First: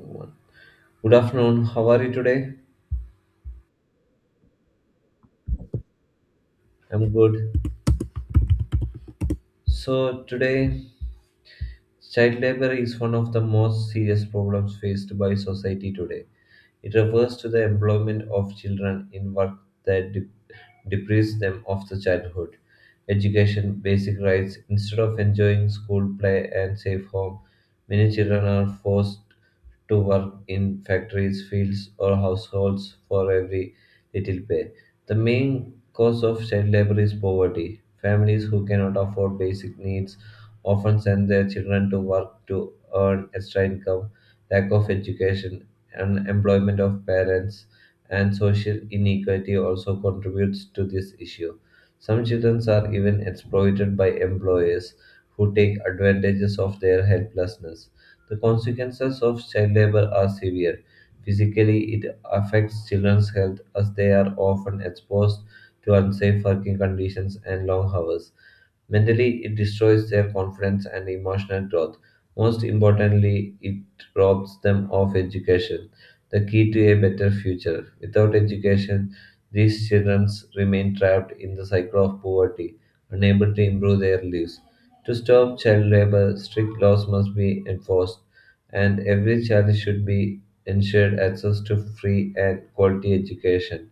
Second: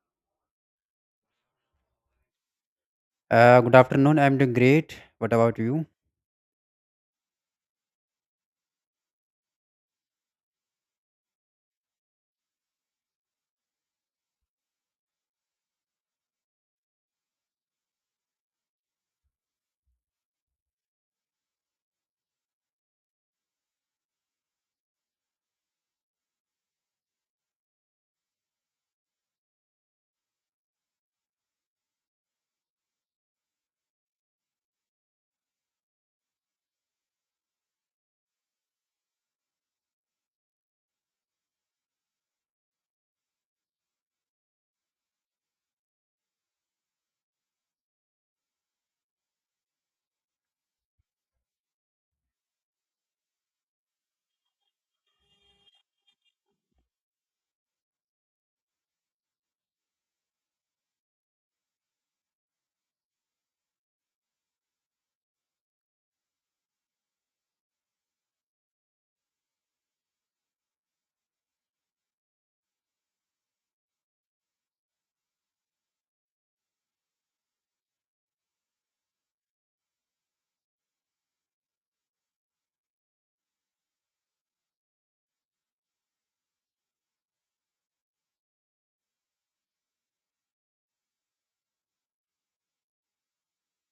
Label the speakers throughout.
Speaker 1: One. Good afternoon. How are you today?
Speaker 2: Good afternoon. I'm doing great. What about you?
Speaker 1: I'm good. So, today, child labor is one of the most serious problems faced by society today. It refers to the employment of children in work that deprives them of the childhood, education, basic rights. Instead of enjoying school, play, and safe home, many children are forced to work in factories, fields, or households for every little pay. The main cause of child labor is poverty. Families who cannot afford basic needs often send their children to work to earn extra income. Lack of education unemployment of parents, and social inequality also contributes to this issue. Some children are even exploited by employers who take advantages of their helplessness. The consequences of child labor are severe. Physically, it affects children's health as they are often exposed to unsafe working conditions and long hours. Mentally, it destroys their confidence and emotional growth. Most importantly, it robs them of education, the key to a better future. Without education, these children remain trapped in the cycle of poverty, unable to improve their lives. To stop child labor, strict laws must be enforced, and every child should be ensured access to free and quality education.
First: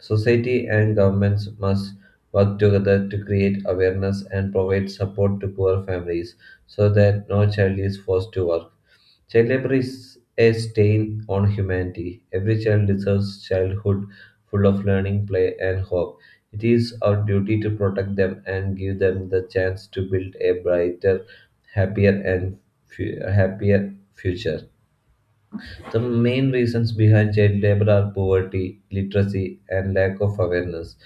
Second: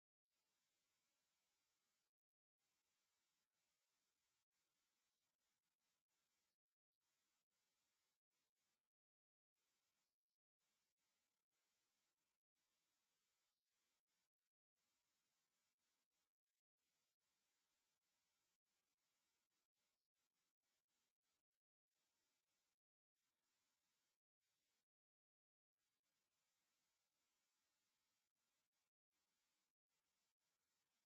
Speaker 1: Society and governments must work together to create awareness and provide support to poor families so that no child is forced to work. Child labor is a stain on humanity. Every child deserves childhood full of learning, play, and hope. It is our duty to protect them and give them the chance to build a brighter, happier, and happier future. The main reasons behind child labor are poverty, literacy, and lack of awareness.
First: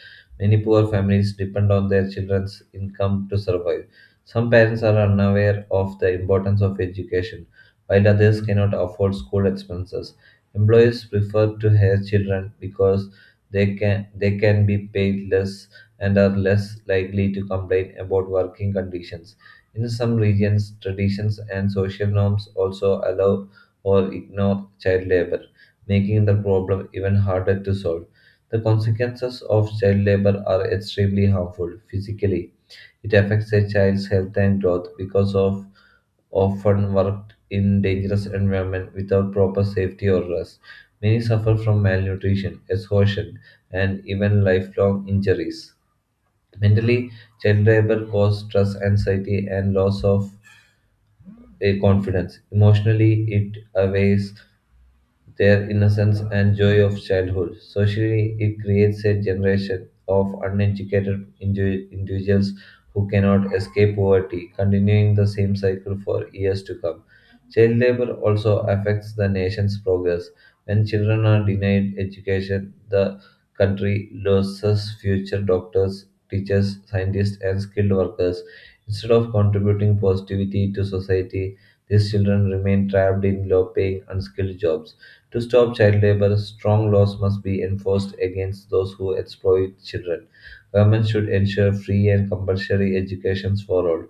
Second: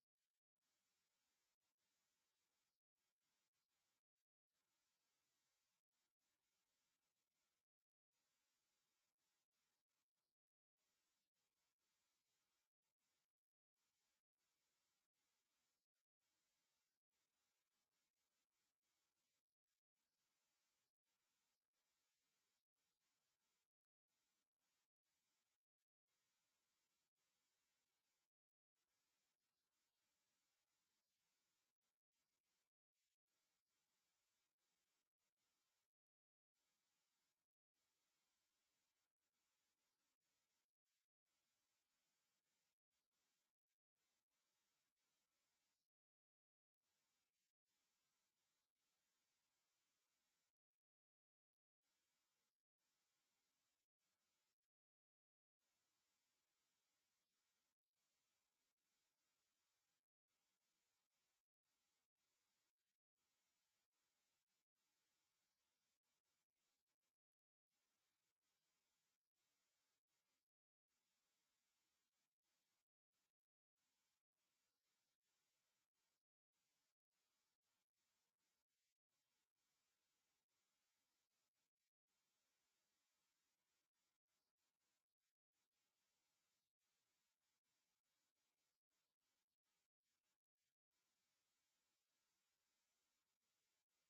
Speaker 1: Many poor families depend on their children's income to survive. Some parents are unaware of the importance of education, while others cannot afford school expenses. Employers prefer to hire children because they can be paid less and are less likely to complain about working conditions. In some regions, traditions and social norms also allow or ignore child labor, making the problem even harder to solve. The consequences of child labor are extremely harmful physically. It affects a child's health and growth because of often worked in dangerous environment without proper safety or rest. Many suffer from malnutrition, exhaustion, and even lifelong injuries. Mentally, child labor causes stress, anxiety, and loss of a confidence. Emotionally, it aways their innocence and joy of childhood. Socially, it creates a generation of uneducated individuals who cannot escape poverty, continuing the same cycle for years to come. Child labor also affects the nation's progress. When children are denied education, the country loses future doctors, teachers, scientists, and skilled workers. Instead of contributing positivity to society, these children remain trapped in low paying, unskilled jobs. To stop child labor, strong laws must be enforced against those who exploit children. Government should ensure free and compulsory education for all.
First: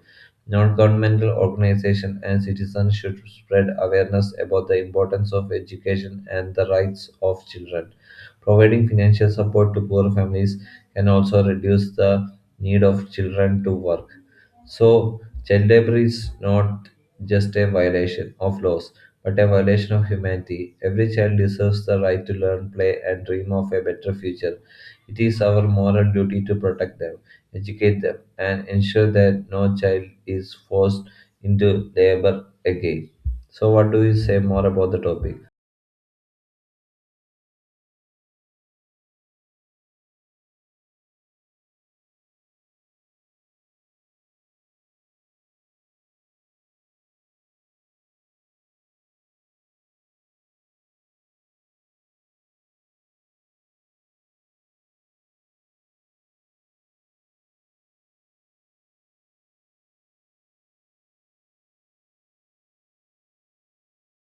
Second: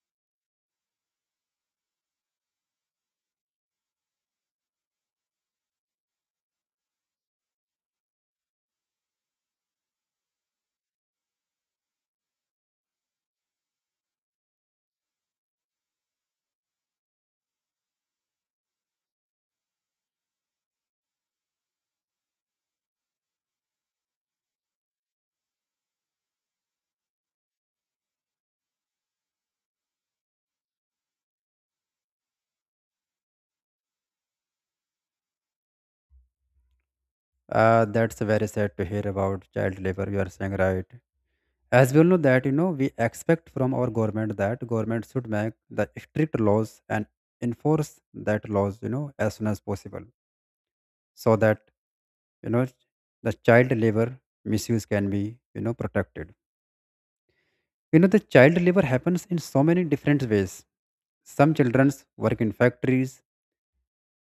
Speaker 1: Non-governmental organizations and citizens should spread awareness about the importance of education and the rights of children. Providing financial support to poor families can also reduce the need of children to work. So, child labor is not just a violation of laws, but a violation of humanity. Every child deserves the right to learn, play, and dream of a better future. It is our moral duty to protect them, educate them, and ensure that no child is forced into labor again. So, what do you say more about the topic?
Speaker 2: That's very sad to hear about child labor. You are saying right. As we all know that we expect from our government that government should make the strict laws and enforce that laws as soon as possible so that you know the child labor misuse can be protected. You know the child labor happens in so many different ways. Some children work in factories.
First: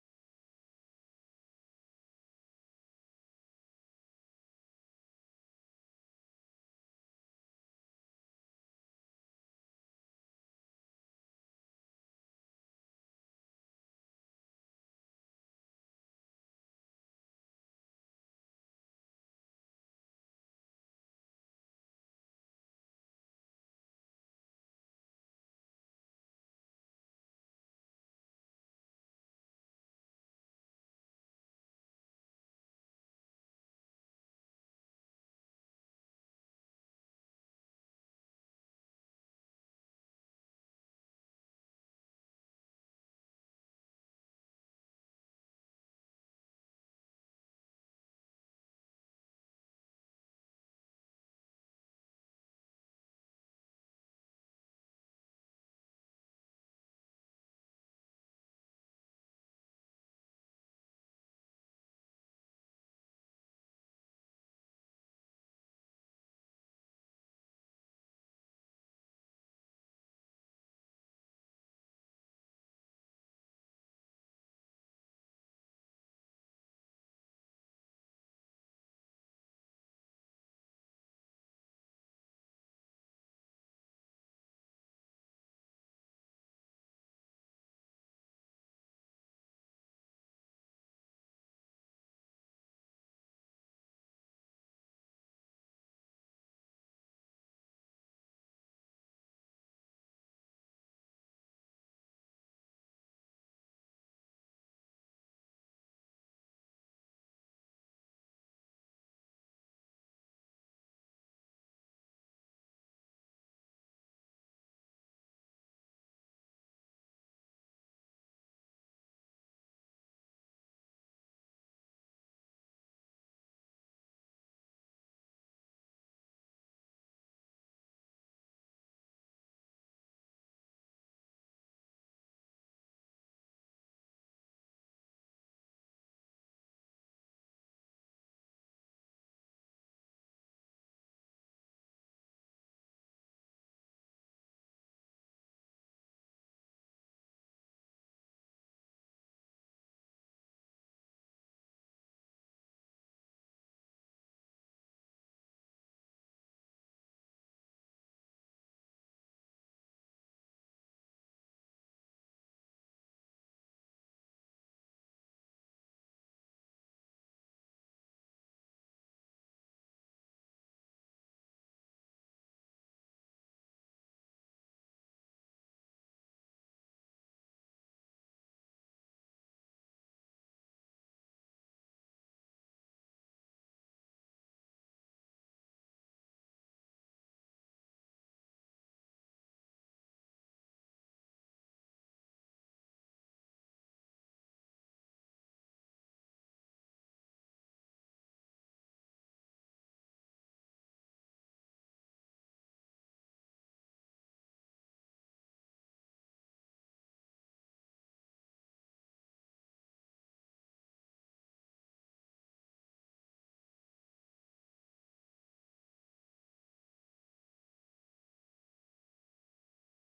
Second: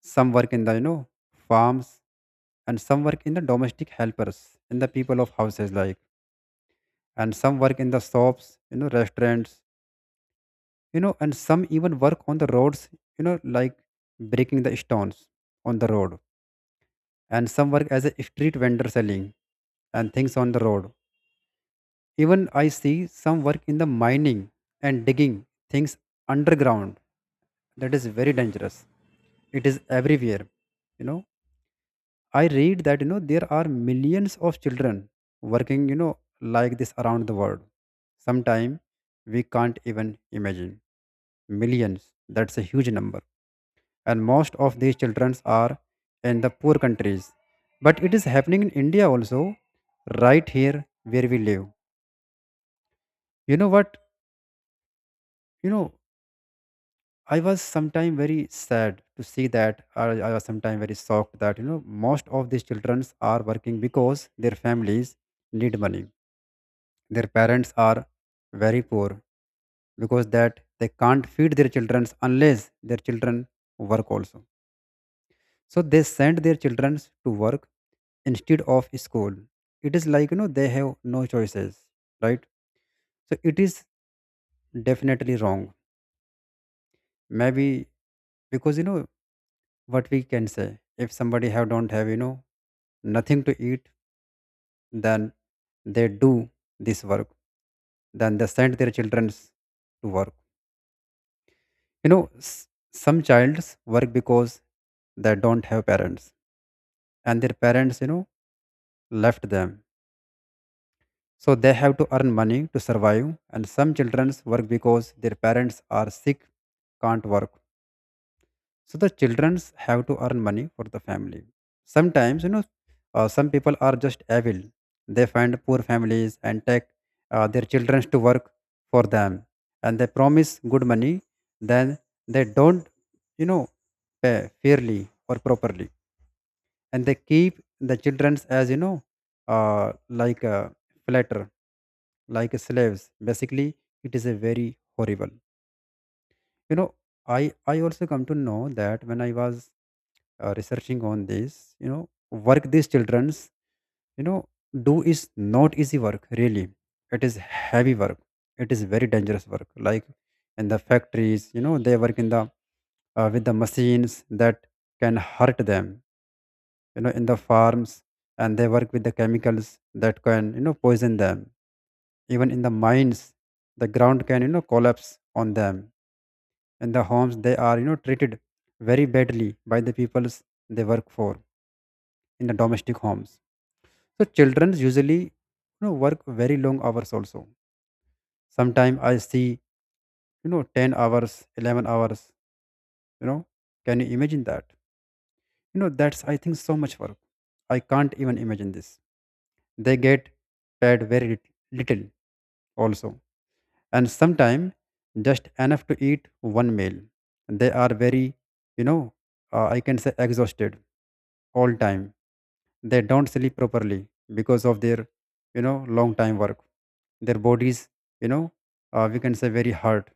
Speaker 2: Some work in the farms, and some work in the domestic helpers in the people of houses like, and some work in the shops, restaurants, and some even work on the roads, like breaking the stones on the road, and some work as a street vendor selling and things on the road. Even I see some work in the mining and digging things underground. That is very dangerous. It is everywhere, you know. I read that there are millions of children working like this around the world. Sometimes we can't even imagine millions. That's a huge number, and most of these children are in the poor countries. But it is happening in India also, right here where we live. You know what? You know I was sometime very sad to see that. I was sometime very shocked that most of these children are working because their families need money. Their parents are very poor, because that they can't feed their children unless their children work also. So they send their children to work instead of school. It is like, you know, they have no choices, right? So it is definitely wrong. Maybe because, what we can say, if somebody have don't have, nothing to eat, then they do this work, then they send their children to work. You know, s- some childs work because they don't have parents, and their parents, left them. So they have to earn money to survive. And some children work because their parents are sick, can't work. So the childrens have to earn money for the family. Sometimes, you know, some people are just evil. They find poor families and take their children to work for them, and they promise good money, then they don't, you know pay fairly or properly, and they keep the children as, uh, like a flatter, like slaves, basically. It is a very horrible, you know. I i also come to know that when I was researching on this, you know work these children's you know do is not easy work, really. It is heavy work. It is very dangerous work. Like in the factories, you know, they work in the, with the machines that can hurt them. You know, in the farms, and they work with the chemicals that can, you know, poison them. Even in the mines, the ground can, you know, collapse on them. In the homes, they are, you know, treated very badly by the peoples they work for in the domestic homes. So children usually, work very long hours also. Sometimes I see, 10 hours, 11 hours. You know, can you imagine that? That's, I think, so much work. I can't even imagine this. They get paid very little also, and sometimes just enough to eat one meal. They are very, you know I can say exhausted all time. They don't sleep properly because of their, long time work. Their bodies, you know we can say very hard,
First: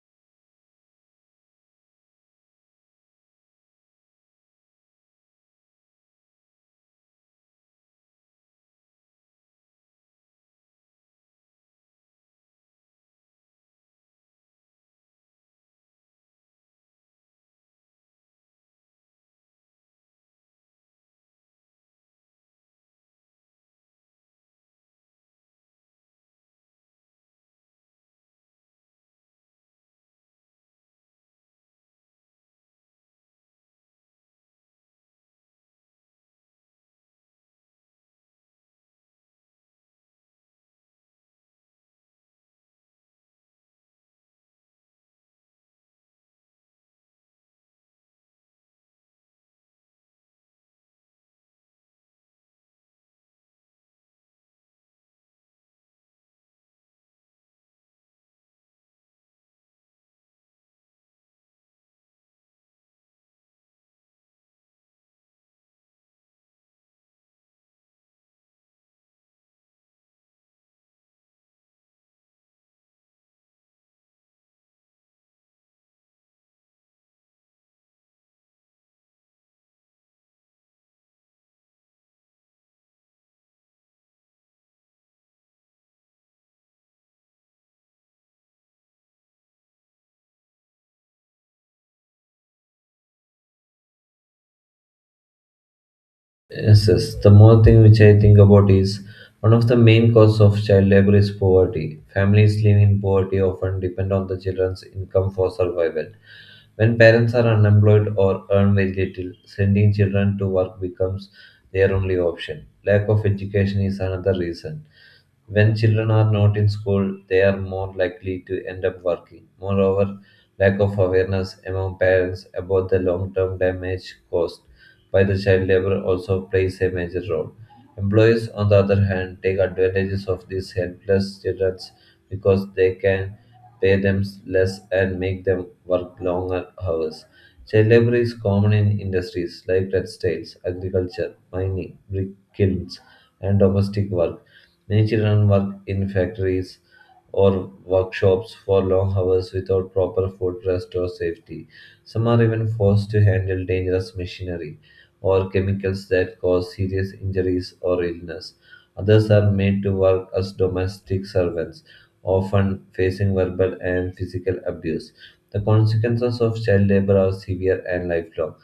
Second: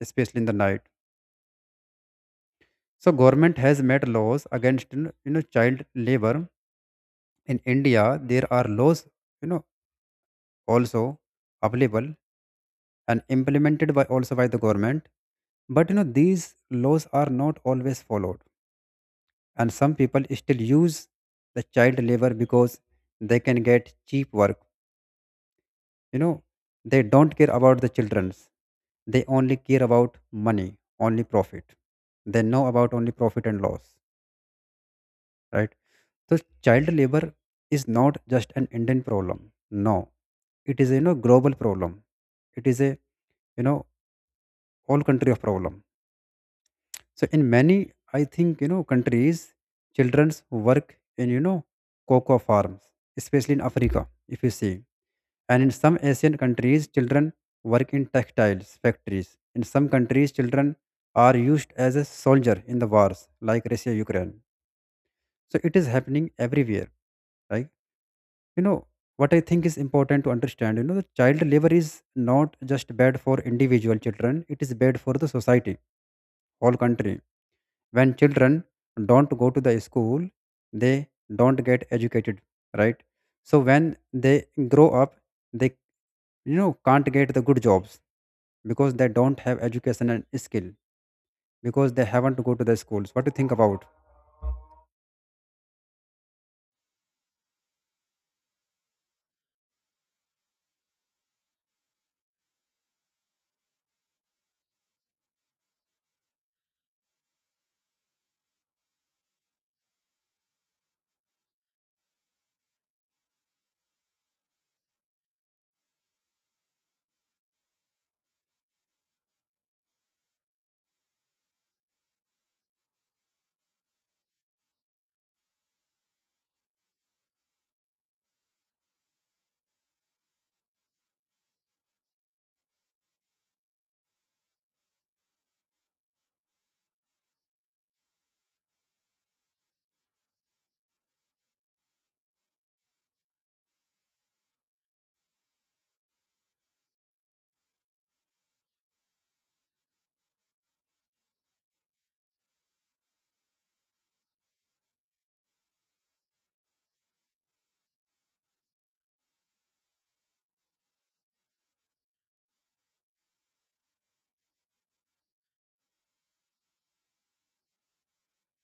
Speaker 2: especially in the night. So government has made laws against, child labor. In India there are laws, you know also available and implemented by also by the government. But, you know, these laws are not always followed, and some people still use the child labor because they can get cheap work, you know. They don't care about the children's. They only care about money, only profit. They know about only profit and loss, right? So child labor is not just an Indian problem. No, it is a, global problem. It is a, you know all country of problem. So in many, I think, countries, children's work in, cocoa farms, especially in Africa, if you see. And in some Asian countries, children work in textiles factories. In some countries, children are used as a soldier in the wars like Russia, Ukraine. So it is happening everywhere. Like, you know, what I think is important to understand, you know, the child labor is not just bad for individual children; it is bad for the society, whole country. When children don't go to the school, they don't get educated, right? So when they grow up, they, can't get the good jobs because they don't have education and skill, because they haven't go to the schools. What do you think about?
Speaker 1: Yes, yes. The more thing which I think about is one of the main causes of child labor is poverty. Families living in poverty often depend on the children's income for survival. When parents are unemployed or earn very little, sending children to work becomes their only option. Lack of education is another reason. When children are not in school, they are more likely to end up working. Moreover, lack of awareness among parents about the long term damage caused by the child labor also plays a major role. Employees, on the other hand, take advantages of these helpless children because they can pay them less and make them work longer hours. Child labor is common in industries like textiles, agriculture, mining, brick kilns, and domestic work. Many children work in factories or workshops for long hours without proper food, rest, or safety. Some are even forced to handle dangerous machinery or chemicals that cause serious injuries or illness. Others are made to work as domestic servants, often facing verbal and physical abuse. The consequences of child labor are severe and lifelong.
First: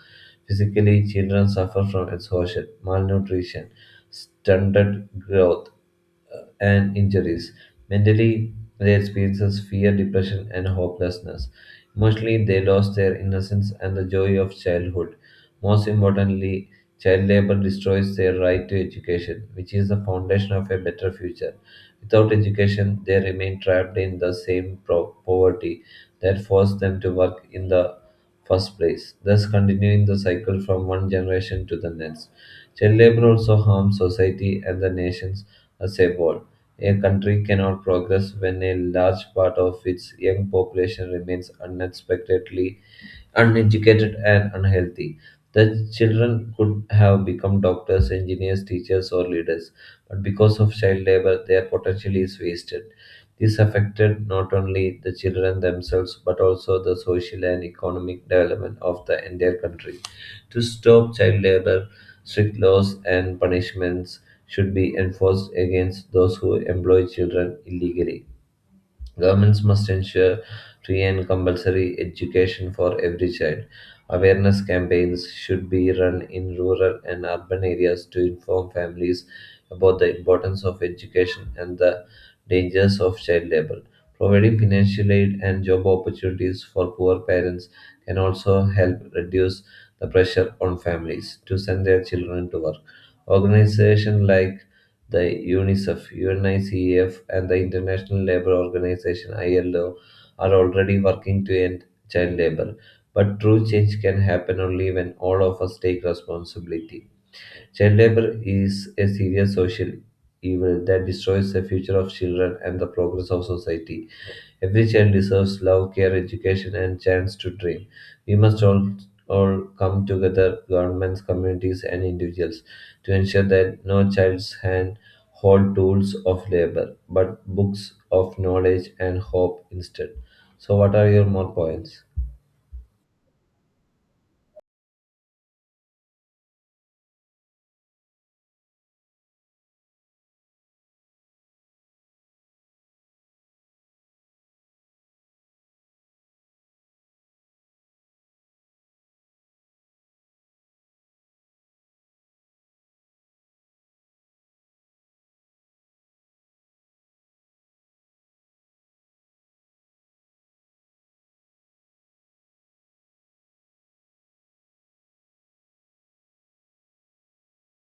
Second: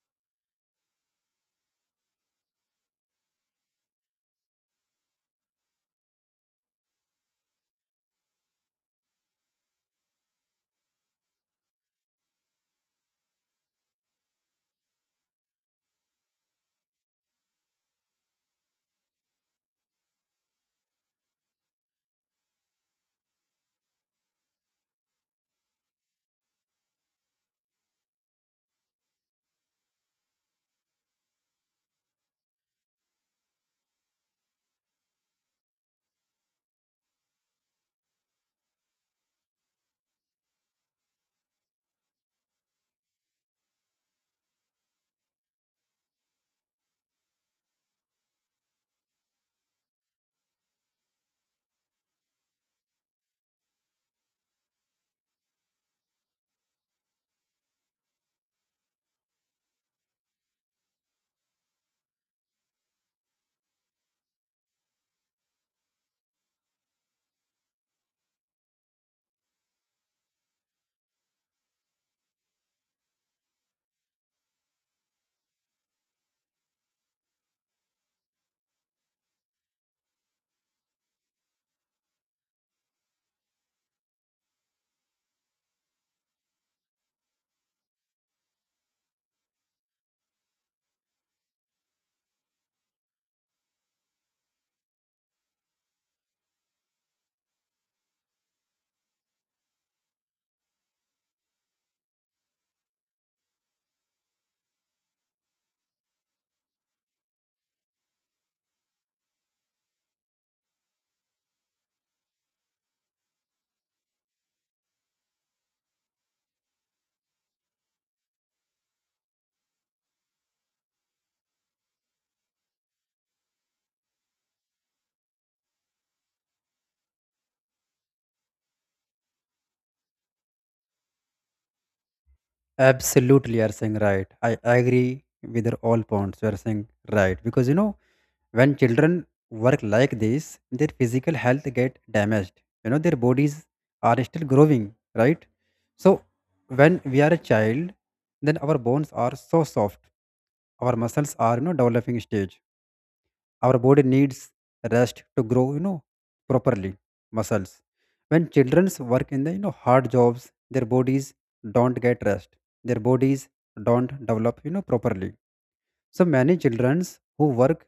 Speaker 1: Physically, children suffer from exhaustion, malnutrition, stunted growth, and injuries. Mentally, they experience fear, depression, and hopelessness. Emotionally, they lost their innocence and the joy of childhood. Most importantly, child labor destroys their right to education, which is the foundation of a better future. Without education, they remain trapped in the same poverty that forced them to work in the first place, thus continuing the cycle from one generation to the next. Child labor also harms society and the nations as a whole. A country cannot progress when a large part of its young population remains unexpectedly uneducated, and unhealthy. The children could have become doctors, engineers, teachers, or leaders, but because of child labor, their potential is wasted. This affected not only the children themselves but also the social and economic development of the entire country. To stop child labor, strict laws and punishments should be enforced against those who employ children illegally. Governments must ensure free and compulsory education for every child. Awareness campaigns should be run in rural and urban areas to inform families about the importance of education and the dangers of child labor. Providing financial aid and job opportunities for poor parents can also help reduce the pressure on families to send their children to work. Organizations like the UNICEF, and the International Labour Organization (ILO) are already working to end child labor. But true change can happen only when all of us take responsibility. Child labor is a serious social evil that destroys the future of children and the progress of society. Every child deserves love, care, education, and chance to dream. We must all come together, governments, communities, and individuals, to ensure that no child's hand hold tools of labor, but books of knowledge and hope instead. So, what are your more points?
Speaker 2: Absolutely, you are saying right. I agree with your all points you are saying right, because, you know, when children work like this, their physical health get damaged. You know, their bodies are still growing, right? So when we are a child, then our bones are so soft. Our muscles are, you know, developing stage. Our body needs rest to grow, you know, properly. Muscles. When children work in the, you know, hard jobs, their bodies don't get rest. Their bodies don't develop, you know, properly. So many children who work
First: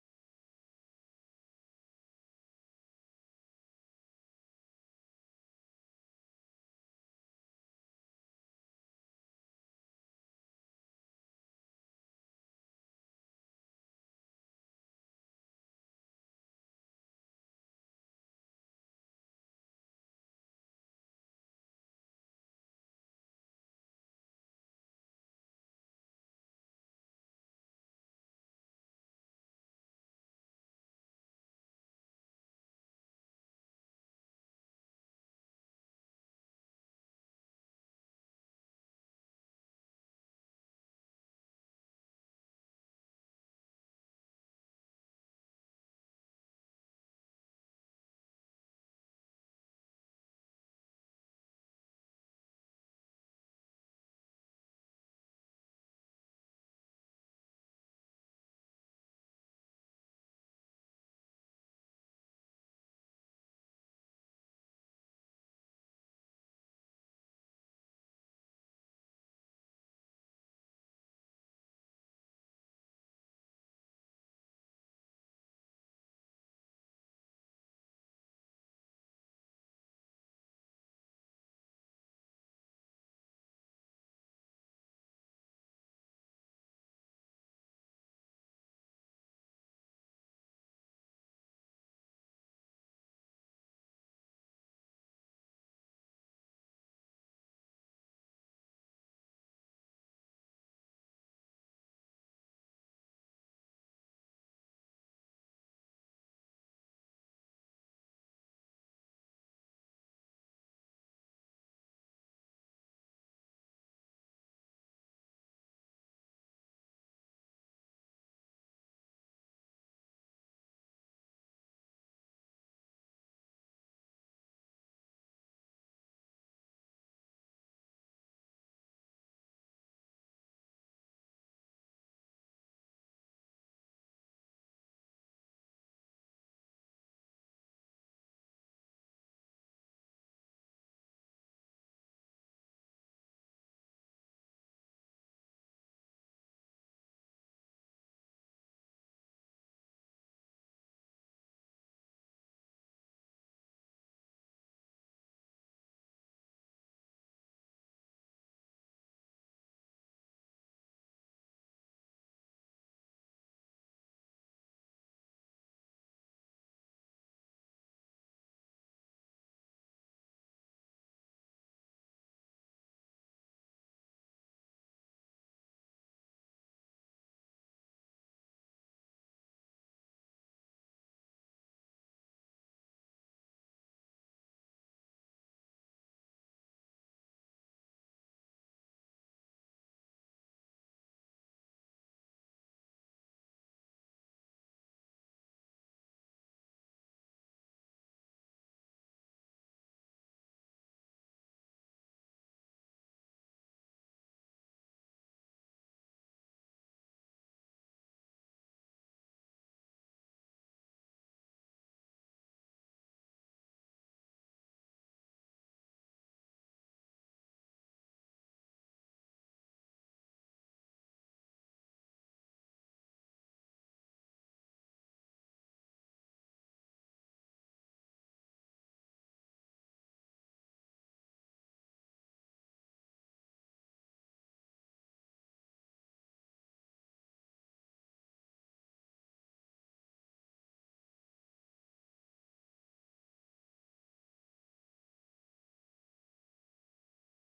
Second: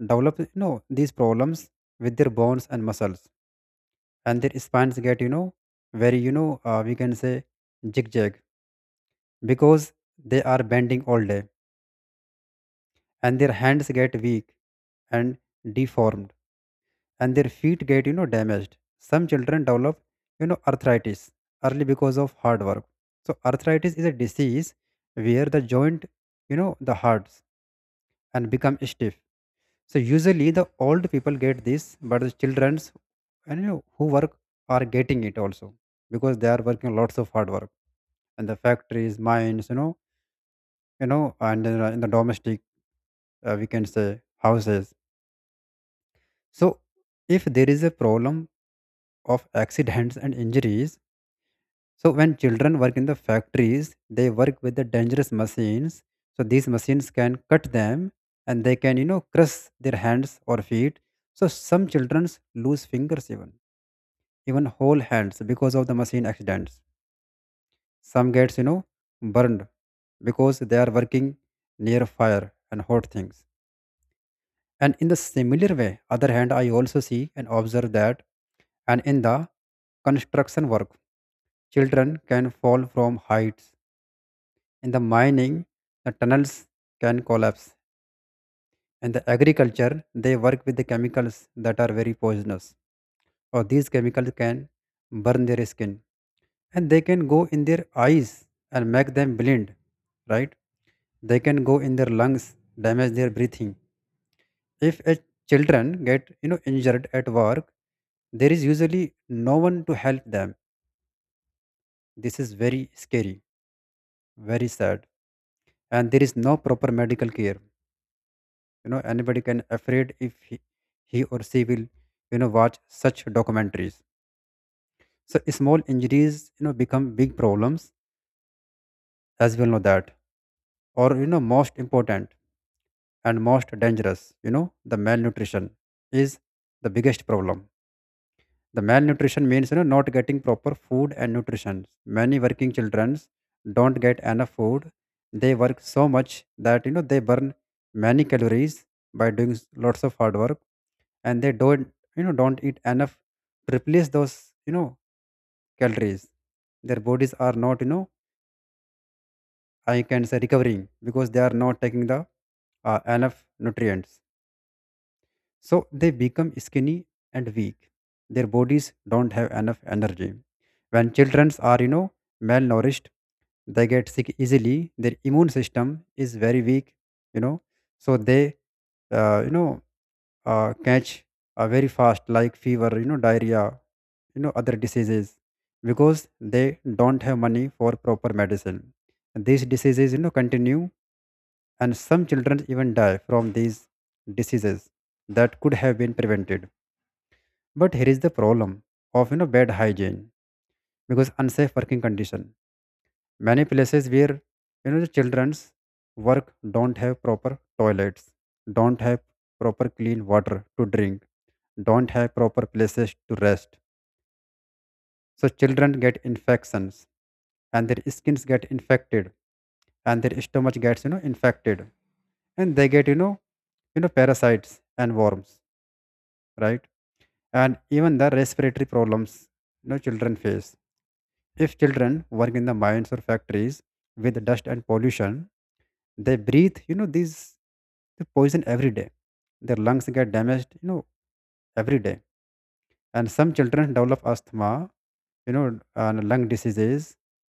Speaker 2: develop, these problems with their bones and muscles, and their spines get, you know very you know we can say zigzag, because they are bending all day, and their hands get weak and deformed, and their feet get, damaged. Some children develop, arthritis early because of hard work. So arthritis is a disease where the joint, the hurts and become stiff. So usually the old people get this, but the childrens, and, you know, who work are getting it also, because they are working lots of hard work in the factories, mines, you know, and in, in the domestic, we can say houses. So if there is a problem of accidents and injuries, so when children work in the factories, they work with the dangerous machines. So these machines can cut them, and they can, you know, crush their hands or feet. So some children lose fingers even, whole hands because of the machine accidents. Some gets, you know, burned because they are working near fire and hot things. And in the similar way, other hand, I also see and observe that, and in the construction work, children can fall from heights. In the mining, the tunnels can collapse. In the agriculture, they work with the chemicals that are very poisonous, or these chemicals can burn their skin, and they can go in their eyes and make them blind, right? They can go in their lungs, damage their breathing. If a children get, injured at work, there is usually no one to help them. This is very scary, very sad, and there is no proper medical care. You know, anybody can afraid if he or she will, watch such documentaries. So small injuries, become big problems, as we all know that. Or, you know, most important and most dangerous, you know, the malnutrition is the biggest problem. The malnutrition means, you know, not getting proper food and nutrition. Many working children don't get enough food. They work so much that, you know, they burn many calories by doing lots of hard work, and they don't, don't eat enough to replace those, you know calories. Their bodies are not, I can say recovering, because they are not taking the, enough nutrients. So they become skinny and weak. Their bodies don't have enough energy. When children are, you know, malnourished, they get sick easily. Their immune system is very weak, you know, so they, uh, you know, catch very fast, like fever, you know, diarrhea, you know, other diseases, because they don't have money for proper medicine. And these diseases, you know, continue, and some children even die from these diseases that could have been prevented. But here is the problem of, bad hygiene, because unsafe working condition. Many places where, the children's work don't have proper toilets, don't have proper clean water to drink, don't have proper places to rest. So children get infections and their skins get infected and their stomach gets infected and they get parasites and worms, right? And even the respiratory problems children face. If children work in the mines or factories with dust and pollution, they breathe, the poison every day. Their lungs get damaged, every day. And some children develop asthma, and lung diseases,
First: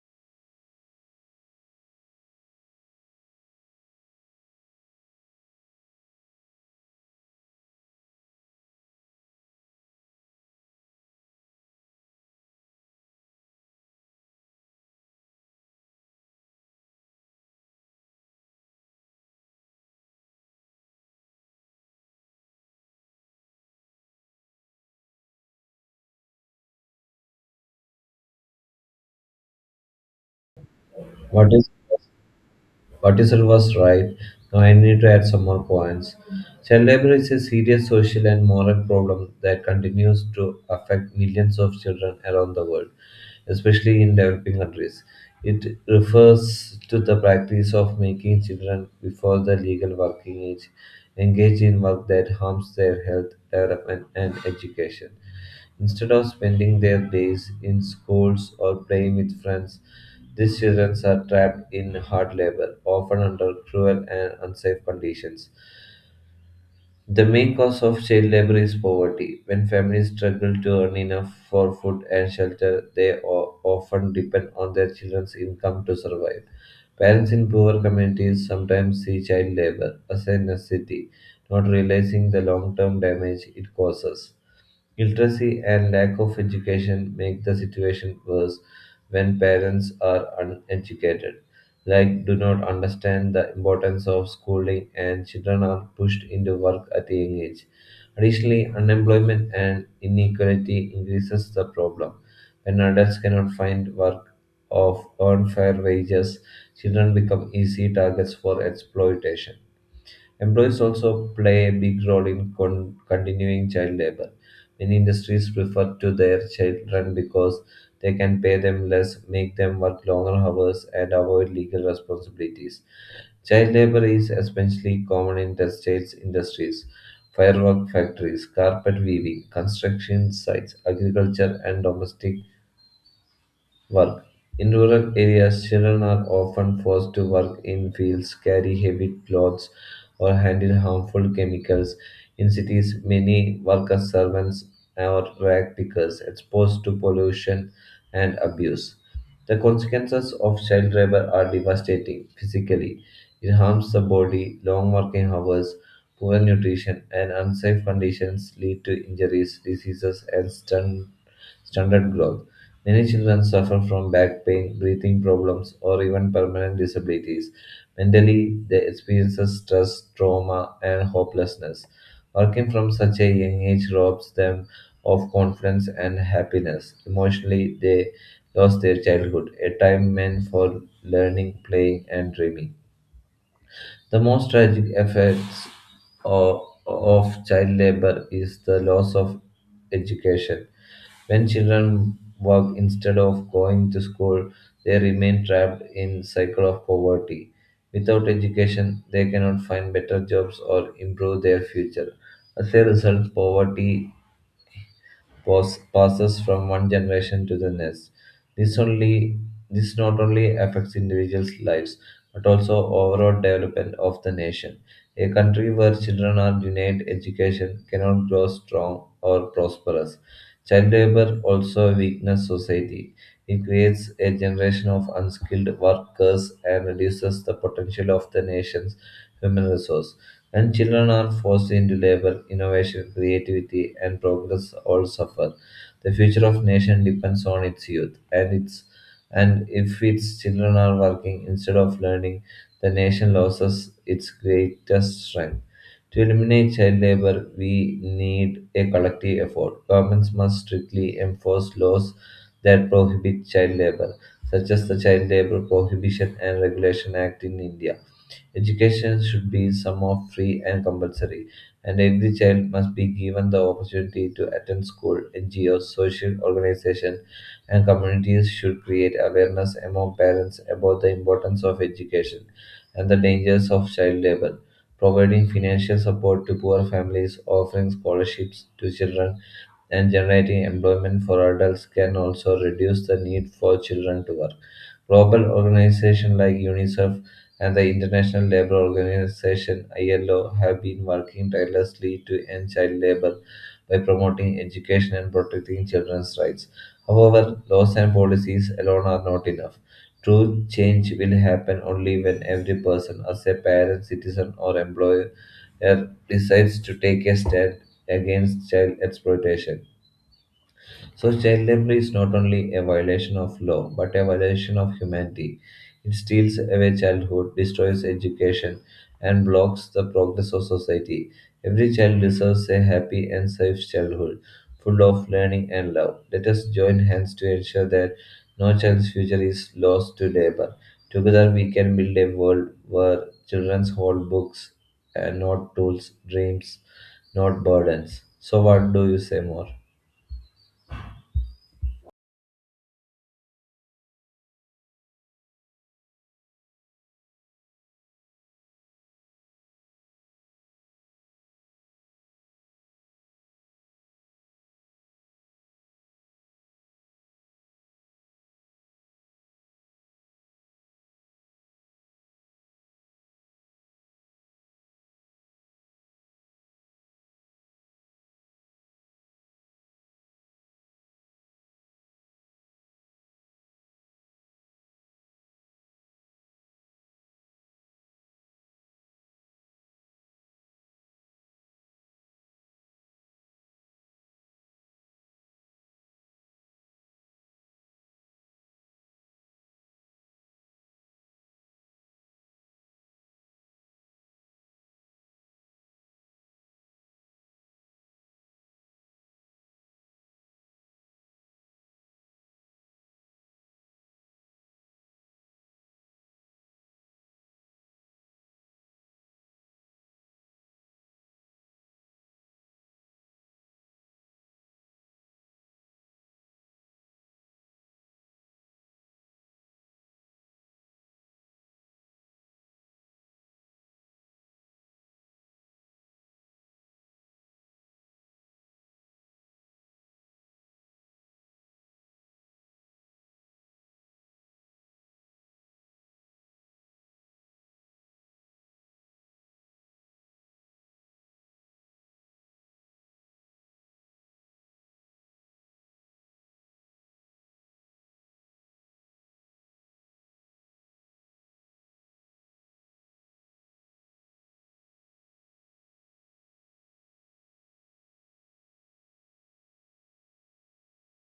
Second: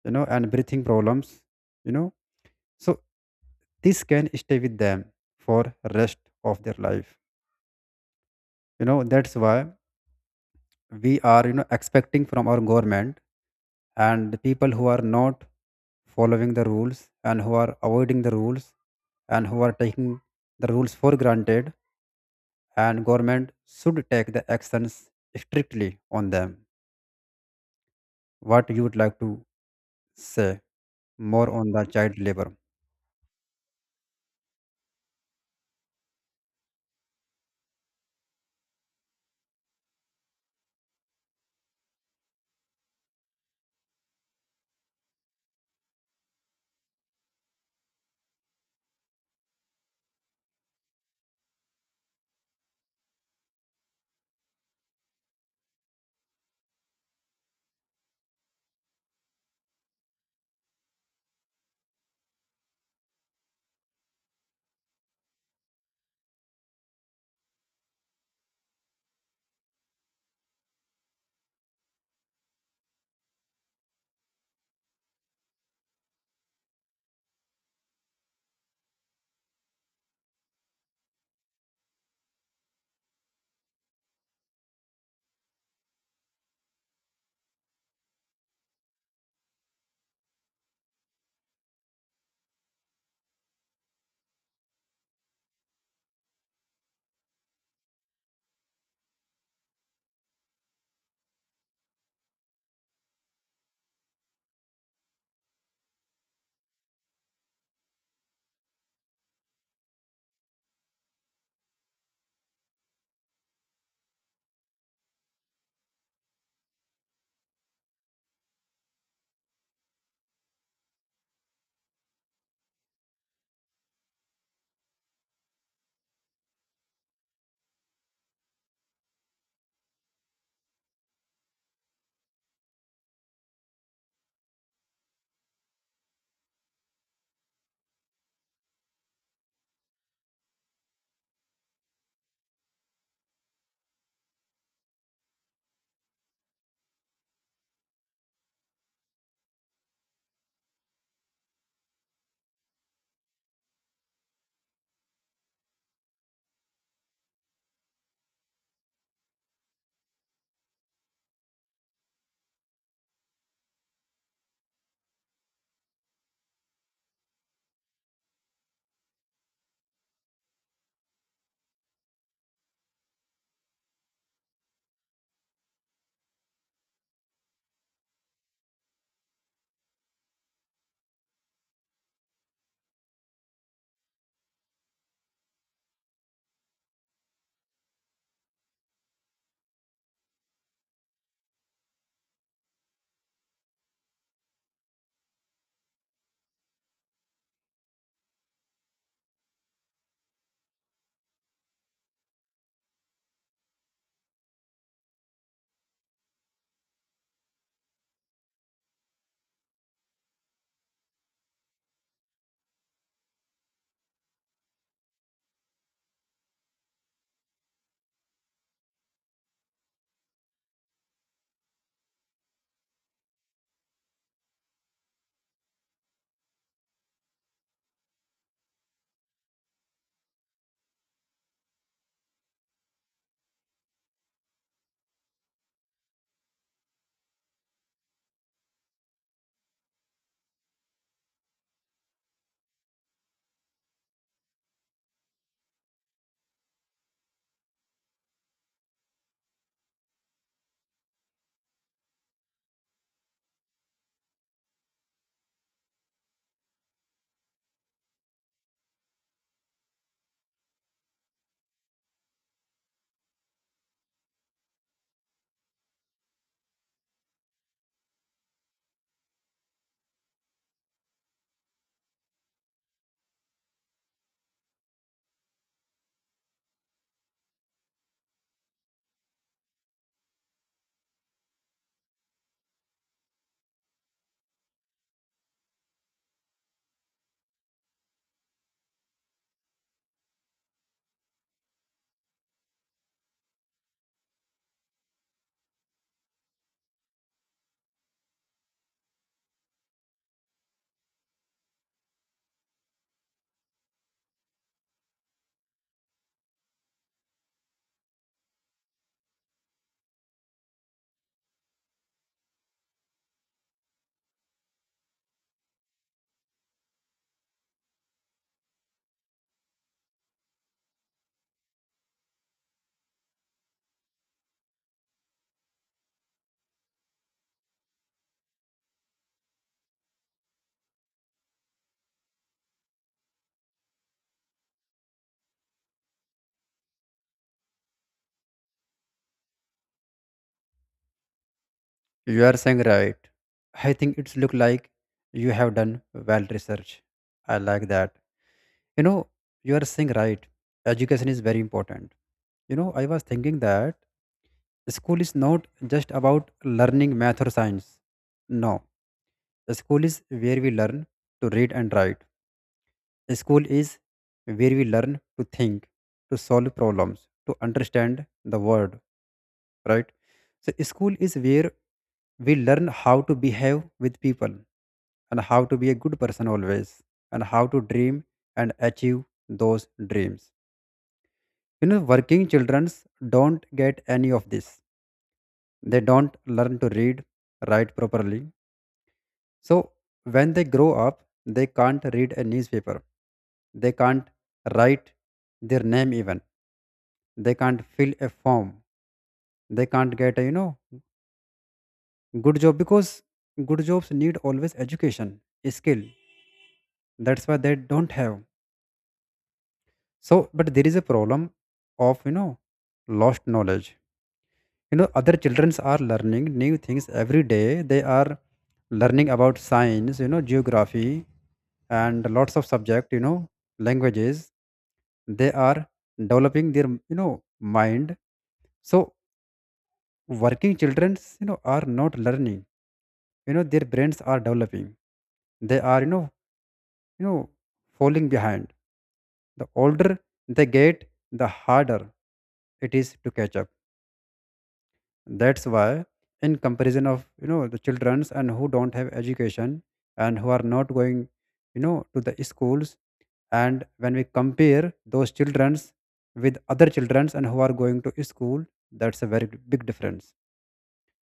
Speaker 2: and breathing problems, you know. So this can stay with them for rest of their life. You know, that's why we are expecting from our government, and the people who are not following the rules and who are avoiding the rules and who are taking the rules for granted, and government should take the actions strictly on them. What you would like to say
Speaker 1: What
Speaker 2: more
Speaker 1: is
Speaker 2: on the child labor.
Speaker 1: Cortisol was right. Now I need to add some more points. Child labor is a serious social and moral problem that continues to affect millions of children around the world, especially in developing countries. It refers to the practice of making children before the legal working age engage in work that harms their health, development, and education. Instead of spending their days in schools or playing with friends, these children are trapped in hard labor, often under cruel and unsafe conditions. The main cause of child labor is poverty. When families struggle to earn enough for food and shelter, they often depend on their children's income to survive. Parents in poor communities sometimes see child labor as a necessity, not realizing the long term damage it causes. Illiteracy and lack of education make the situation worse when parents are uneducated, like do not understand the importance of schooling, and children are pushed into work at a young age. Additionally, unemployment and inequality increases the problem. When adults cannot find work of earn fair wages, children become easy targets for exploitation. Employees also play a big role in continuing child labor. Many industries prefer to their children because they can pay them less, make them work longer hours, and avoid legal responsibilities. Child labor is especially common in textiles industries, firework factories, carpet weaving, construction sites, agriculture, and domestic work. In rural areas, children are often forced to work in fields, carry heavy clothes, or handle harmful chemicals. In cities, many work as servants or rag pickers, exposed to pollution and abuse. The consequences of child labor are devastating physically. It harms the body, long working hours, poor nutrition, and unsafe conditions lead to injuries, diseases, and stunted growth. Many children suffer from back pain, breathing problems, or even permanent disabilities. Mentally, they experience stress, trauma, and hopelessness. Working from such a young age robs them of confidence and happiness. Emotionally, they lost their childhood, a time meant for learning, playing, and dreaming. The most tragic effects of, of child labor is the loss of education. When children work instead of going to school, they remain trapped in cycle of poverty. Without education, they cannot find better jobs or improve their future. As a result, poverty passes from one generation to the next. This only this not only affects individuals' lives but also overall development of the nation. A country where children are denied education cannot grow strong or prosperous. Child labor also weakens society. It creates a generation of unskilled workers and reduces the potential of the nation's human resource. When children are forced into labor, innovation, creativity, and progress all suffer. The future of nation depends on its youth, and if its children are working instead of learning, the nation loses its greatest strength. To eliminate child labor, we need a collective effort. Governments must strictly enforce laws that prohibit child labor, such as the Child Labor Prohibition and Regulation Act in India. Education should be somehow free and compulsory, and every child must be given the opportunity to attend school. NGOs, social organizations, and communities should create awareness among parents about the importance of education and the dangers of child labor providing financial support to poor families, offering scholarships to children and generating employment for adults can also reduce the need for children to work. Global organizations like UNICEF and the International Labour Organization ILO have been working tirelessly to end child labour by promoting education and protecting children's rights. However, laws and policies alone are not enough. True change will happen only when every person, as a parent, citizen, or employer, decides to take a stand against child exploitation. So, child labor is not only a violation of law, but a violation of humanity. It steals away childhood, destroys education, and blocks the progress of society. Every child deserves a happy and safe childhood, full of learning and love. Let us join hands to ensure that no child's future is lost to labor. Together, we can build a world where children hold books and not tools, dreams, not burdens. So, what do you say more?
Speaker 2: You are saying right. I think it's look like you have done well research. I like that. You know, you are saying right. Education is very important. You know, I was thinking that school is not just about learning math or science. No, school is where we learn to read and write. School is where we learn to think, to solve problems, to understand the world, right? So, school is where we learn how to behave with people and how to be a good person always and how to dream and achieve those dreams. You know, working children don't get any of this. They don't learn to read, write properly. So when they grow up, they can't read a newspaper, they can't write their name even, they can't fill a form, they can't get a good job because good jobs need always education, skill. That's why they don't have. So but there is a problem of lost knowledge. You know, other childrens are learning new things every day. They are learning about science, geography, and lots of subject, languages. They are developing their mind. So working children are not learning, their brains are developing. They are you know falling behind. The older they get, the harder it is to catch up. That's why in comparison of the childrens and who don't have education and who are not going to the schools, and when we compare those childrens with other childrens and who are going to school, that's a very big difference.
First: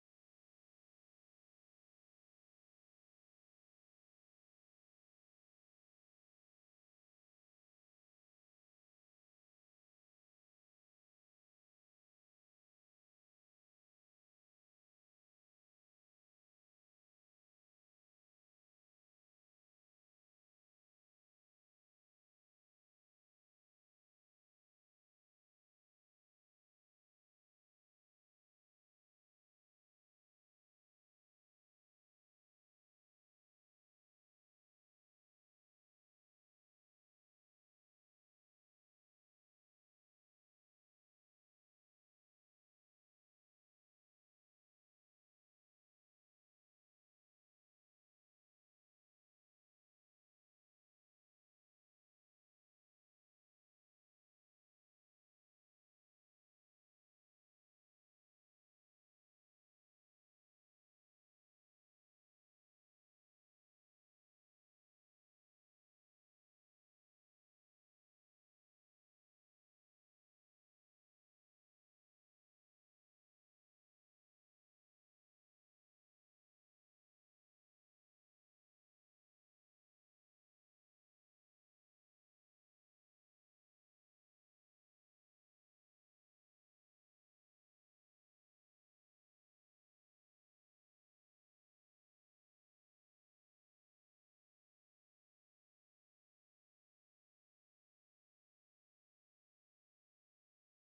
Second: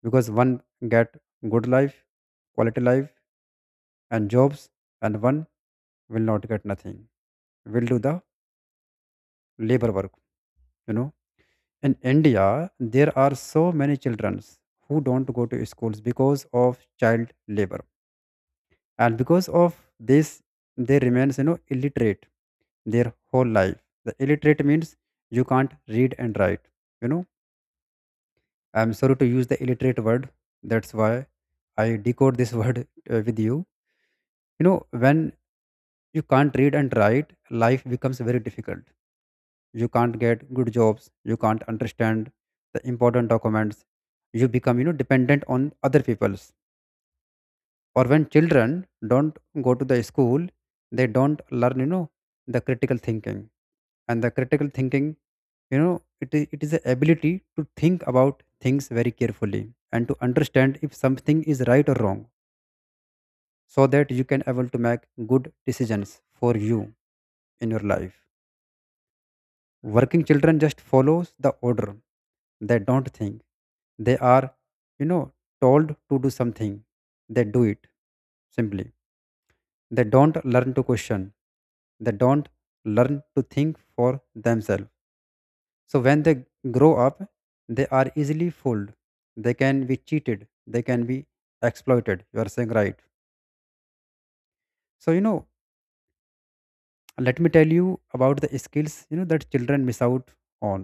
Speaker 2: Because one get good life, quality life, and jobs, and one will not get nothing, will do the labor work, you know. In India, there are so many children who don't go to schools because of child labor. And because of this, they remains, illiterate their whole life. The illiterate means you can't read and write. You know, I'm sorry to use the illiterate word. That's why I decode this word with you. You know, when you can't read and write, life becomes very difficult. You can't get good jobs, you can't understand the important documents, you become dependent on other people's. Or when children don't go to the school, they don't learn the critical thinking. And the critical thinking, it is the ability to think about things very carefully and to understand if something is right or wrong, so that you can able to make good decisions for you in your life. Working children just follows the order. They don't think. They are, you know, told to do something. They do it simply. They don't learn to question. They don't learn to think for themselves. So when they grow up, they are easily fooled. They can be cheated. They can be exploited. You are saying right. So let me tell you about the skills that children miss out on.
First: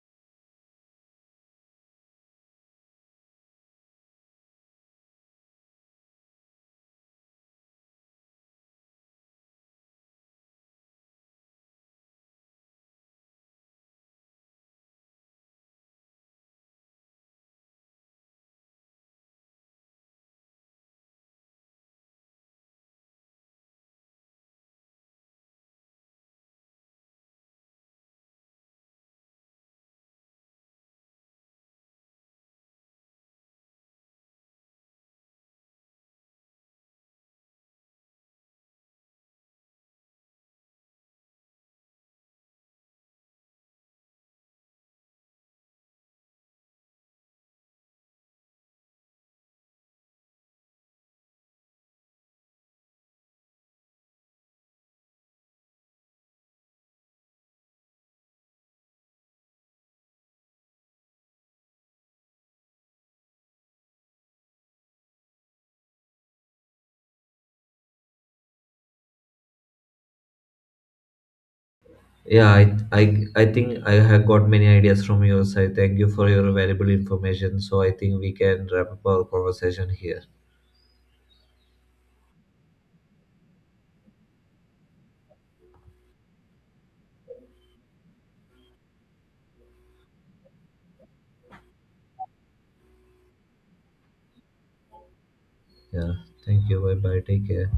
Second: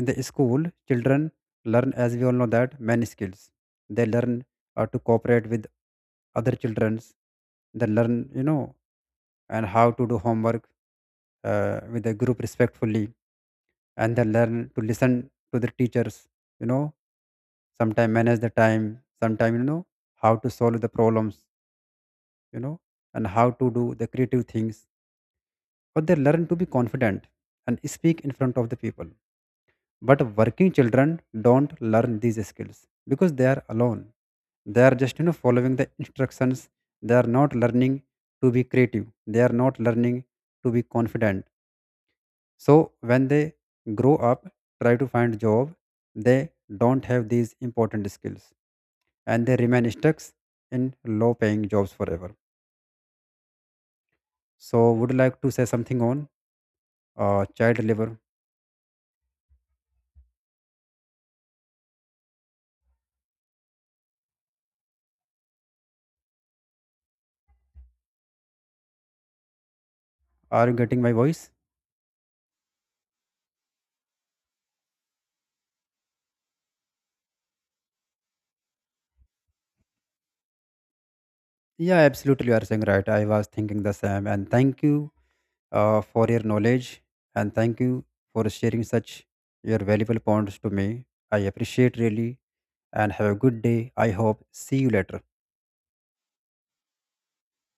Speaker 2: In the school children learn, as we all know, that many skills they learn to cooperate with other childrens. They learn and how to do homework with the group respectfully, and they learn to listen to the teachers, you know sometime manage the time. Sometimes how to solve the problems, you know and how to do the creative things, or they learn to be confident and speak in front of the people. But working children don't learn these skills because they are alone. They are just following the instructions. They are not learning to be creative. They are not learning to be confident. So when they grow up, try to find job, they don't have these important skills and they remain stuck in low paying jobs forever. So would you like to say something on child labor? Are you getting my voice?
Speaker 1: Yeah, I think I have got many ideas from your side. Thank you for your valuable information. So I think we can wrap up our conversation here.
Speaker 2: Yeah, absolutely. You are saying right. I was thinking the same. And thank you for your knowledge and thank you for sharing such your valuable points to me. I appreciate really and have a good day. I hope. See you later.
Speaker 1: Yeah, thank you. Bye bye. Take care.